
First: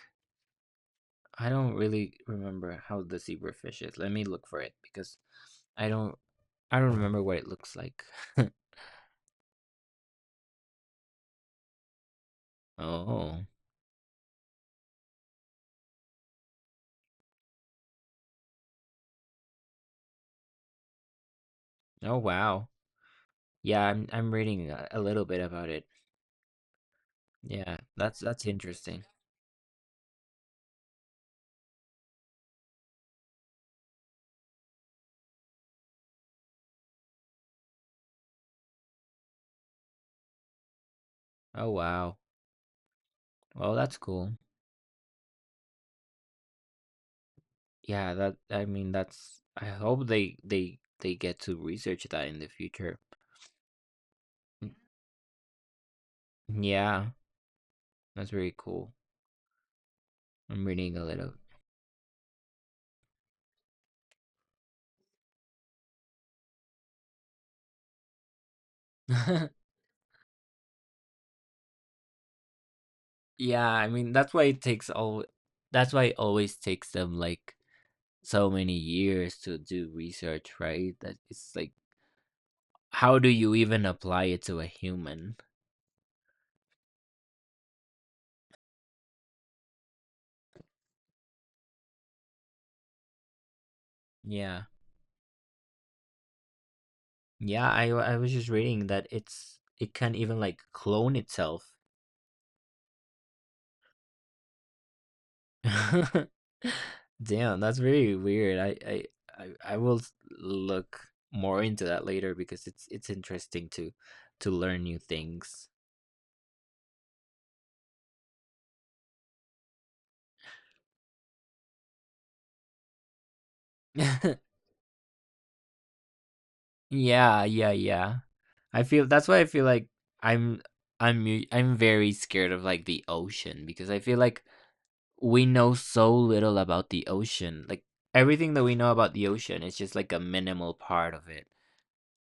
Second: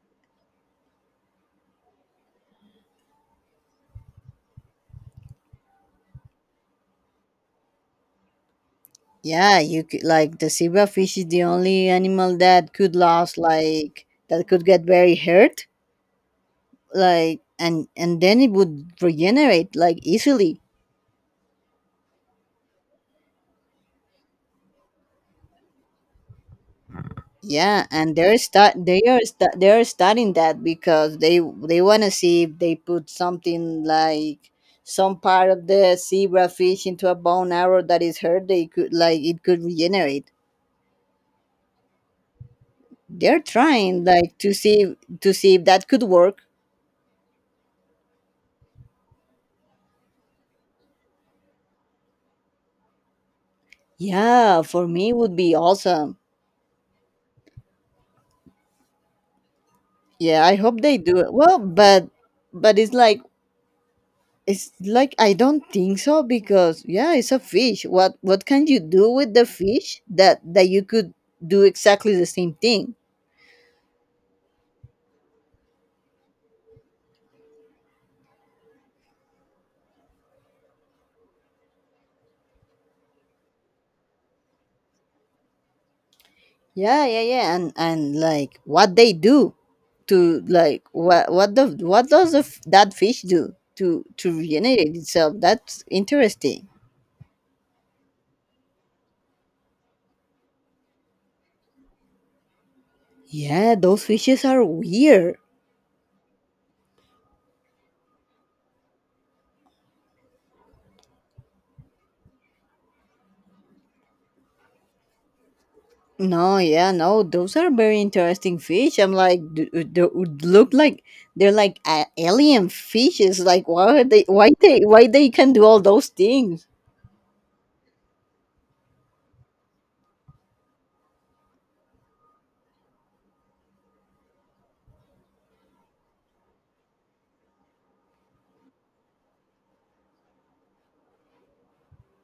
I don't really remember how the zebra fish is. Let me look for it because I don't, I don't remember what it looks like. Yeah, you could like the zebra fish is the only animal that could lose Oh. like that could get very hurt like and and then it would regenerate like easily. Oh, wow. Yeah, I'm I'm reading a, a little bit about it. Yeah, Yeah, and that's they're that's start they interesting. are sta- they are studying that because they they want to see if they put something like some part of the zebra fish into a bone arrow that is hurt they could like it could regenerate. Oh, wow. They're Well, that's trying cool. like to see to see if that could work. Yeah, that, I mean, that's, I hope they they they get to research that in the future. Yeah, Mm. for me it would be awesome. Yeah, that's very cool. Yeah, I I'm hope they reading a do it. little. Well, but but it's like it's like I don't think so because yeah, it's a fish. What what can you do with the fish that that you could do exactly the same thing? Yeah, I mean, that's why it takes all, that's why it always takes them like so many years to do research, right? That it's like how do you even apply it to a human? Yeah, yeah, yeah. And and like what they do to like what what the what does the, f- that fish do to to Yeah. regenerate itself? That's interesting. Yeah, I w- I was just reading that it's it can't even like clone itself. Yeah, those fishes are weird. Damn, that's very weird. I I I, I will s- look more into that later because it's it's interesting to to learn new things. No, yeah, no, those are very interesting fish. I'm like, d- d- they would look like they're like a- alien fishes. Like, why are they? Why they? Why they can do all those things? Yeah, yeah, yeah. I feel that's why I feel like I'm I'm u- I'm very scared of like the ocean because I feel like we know so little about the ocean. Like everything that we know about the ocean is just like a minimal part of it.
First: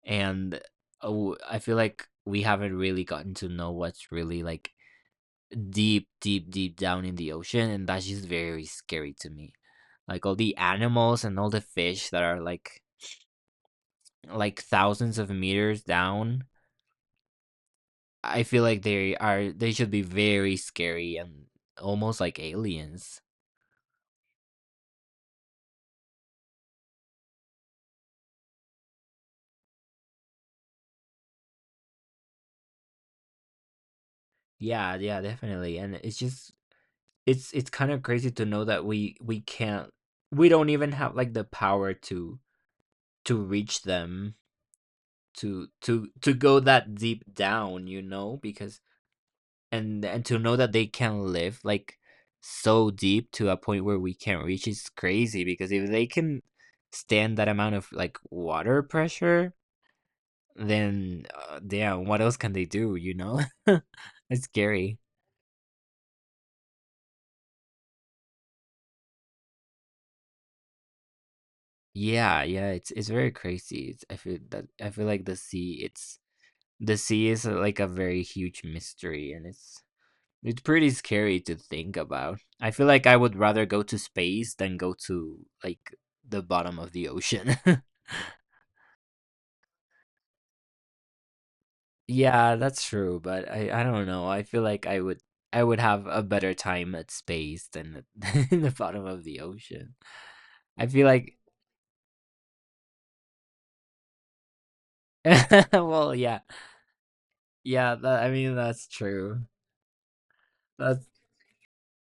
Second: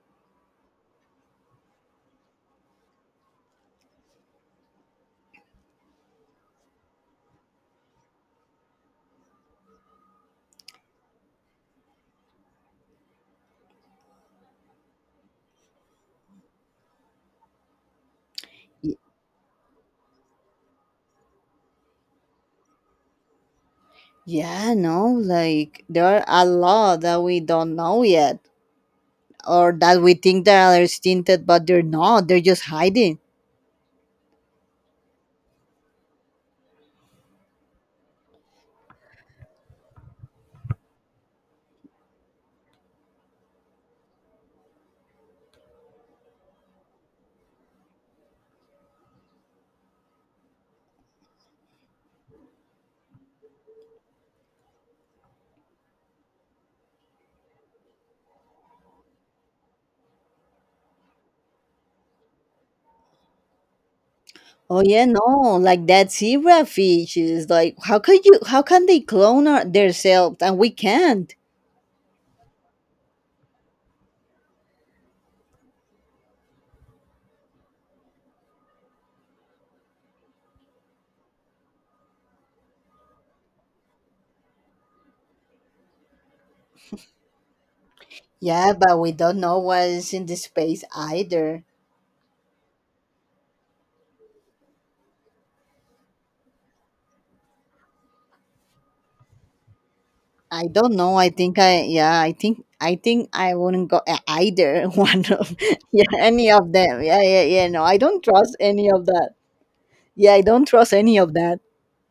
And oh, I feel like we haven't really gotten to know what's really like deep, deep, deep down in the ocean, and that's just very scary to me. Like all the animals and all the fish that are like like thousands of meters down, I feel like Y- they are they should be very scary and almost like aliens. Yeah, no, like there are a lot that we don't know yet, or that we think they are stinted, but they're not. They're just hiding. Yeah, yeah, definitely. And it's just it's it's kind of crazy to know that we we can't, we don't even have like the power to to reach them, to to to go that deep down, you know, because and and to know that they can live like so deep to a point where we can't reach is crazy, because if they can stand that amount of like water pressure, then uh, damn, what else can they do? You know, it's Oh scary. yeah, no, like that zebra fish is like, how could you? How can they clone our, themselves and we can't? Yeah, yeah, it's it's very crazy. It's, I feel that I feel like the sea. It's The sea is uh, like a very huge mystery, and it's it's pretty scary to think about. I feel like I would rather go to space than go to like the bottom of the ocean. Yeah, but we don't know what is in the space either. Yeah, that's true, but I I don't know. I feel like I would. I would have a better time at space than at the bottom of the ocean. I I don't feel know. I like think I yeah. I think I think I wouldn't go e- either one of yeah well, yeah. any of them. Yeah yeah yeah. No, Yeah, I don't that I mean, trust that's any of that. true. Yeah, I don't trust That's any of that.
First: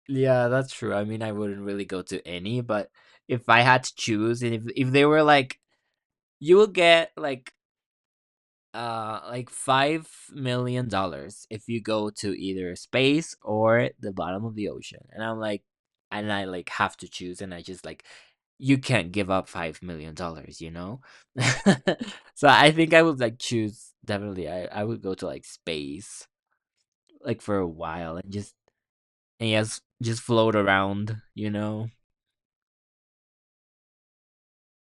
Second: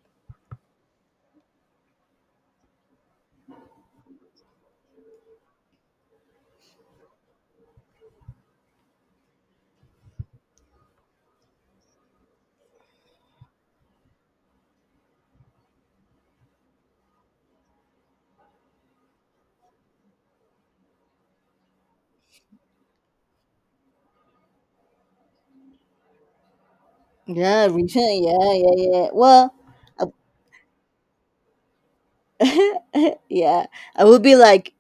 yeah, that's true. I mean, I wouldn't really go to any, but if I had to choose, and if if they were like, "You will get like uh like five million dollars if you go to either space or the bottom of the ocean," and I'm like, and I like have to choose, and I just like, you can't give up five million dollars, you know? So I think I would like choose, definitely. I I would go to like space, like for Yeah, a while reason. and Yeah just yeah yeah. and Well, yes, just float around, you know. I- yeah, I would be like,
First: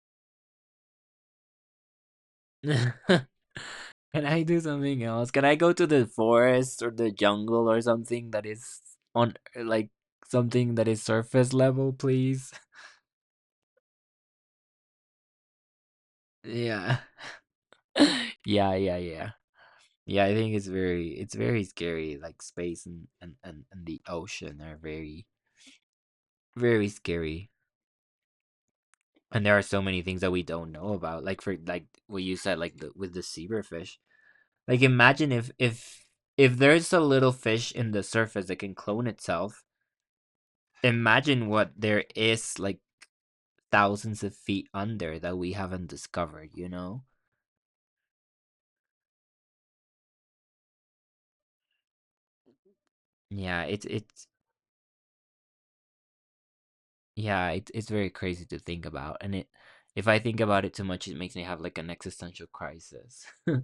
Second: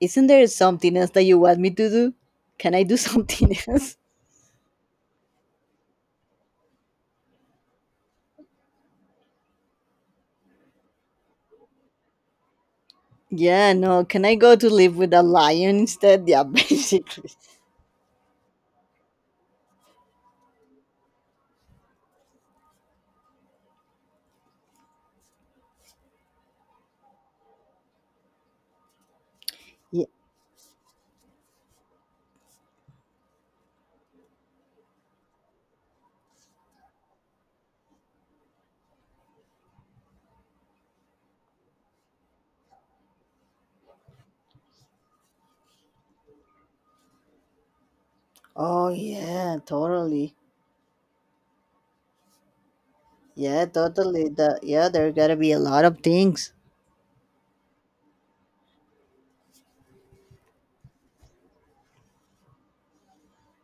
isn't there something else that you want me to do? Can I do Can something else? I do something else? Can I go to the forest or the jungle or something that is on like something that is surface level, please? Yeah, no. Can I go to live with a lion instead? Yeah, Yeah. basically. Yeah, yeah, yeah. Yeah, I think it's very it's very scary. Like space and, and, and, and the ocean are very very scary. And there are so many Yeah. things that we don't know about. Like for like what you said, like the, with the zebrafish. Like imagine if if if there's a little fish in the surface that can clone itself, imagine what there is like thousands of feet under that we haven't discovered, you know? Oh yeah, totally. Yeah, Yeah, it's totally. it's The yeah, there gotta be a lot of things. yeah, it's it's very crazy to think about, and it if I think about it too much, it makes me have like an existential crisis.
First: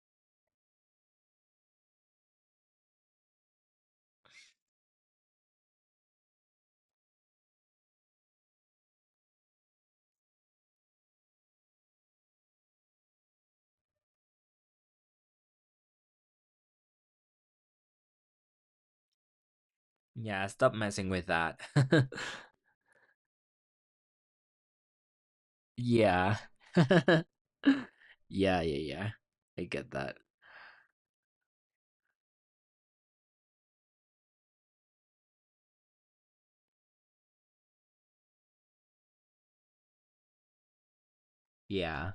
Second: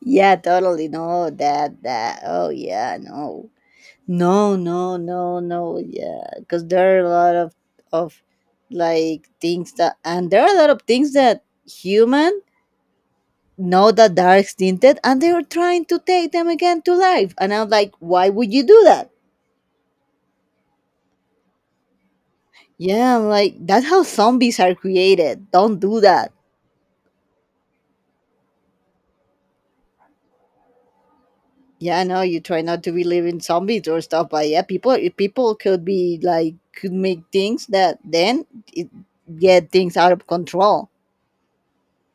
Yeah, totally. No, that that. Oh yeah, no, no, no, no, no. Yeah, because there are a lot of of like things that, and there are a lot of things that human know that they're extinted, and they are trying to take them again to life. And I'm like, why would you do that? Yeah, stop messing with that. Yeah, I'm like, that's how zombies are created. Don't do that. Yeah. Yeah, yeah, yeah. I get that. Yeah, no, you try not to believe in zombies or stuff, but yeah, people people could be like could make things that then it get things out of control. Yeah.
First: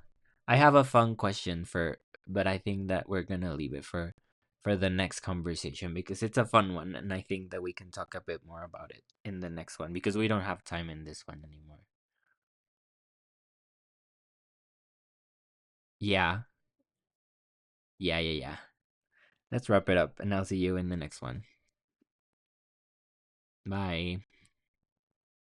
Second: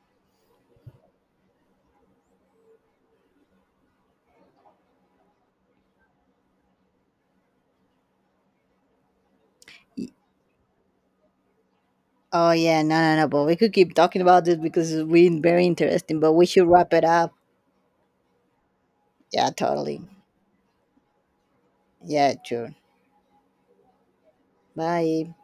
I have a fun question for but I think that we're gonna leave it for for the next conversation because it's a fun one, and I think that we can talk a bit more about it in the next one because we don't have time in this one anymore. Oh yeah, no, no, no, but we could keep talking about this because it's been very interesting. But Yeah. we should wrap it up. Yeah, yeah, yeah. Yeah, Let's wrap it totally. up and I'll see you in the next one. Yeah, sure. Bye. Bye.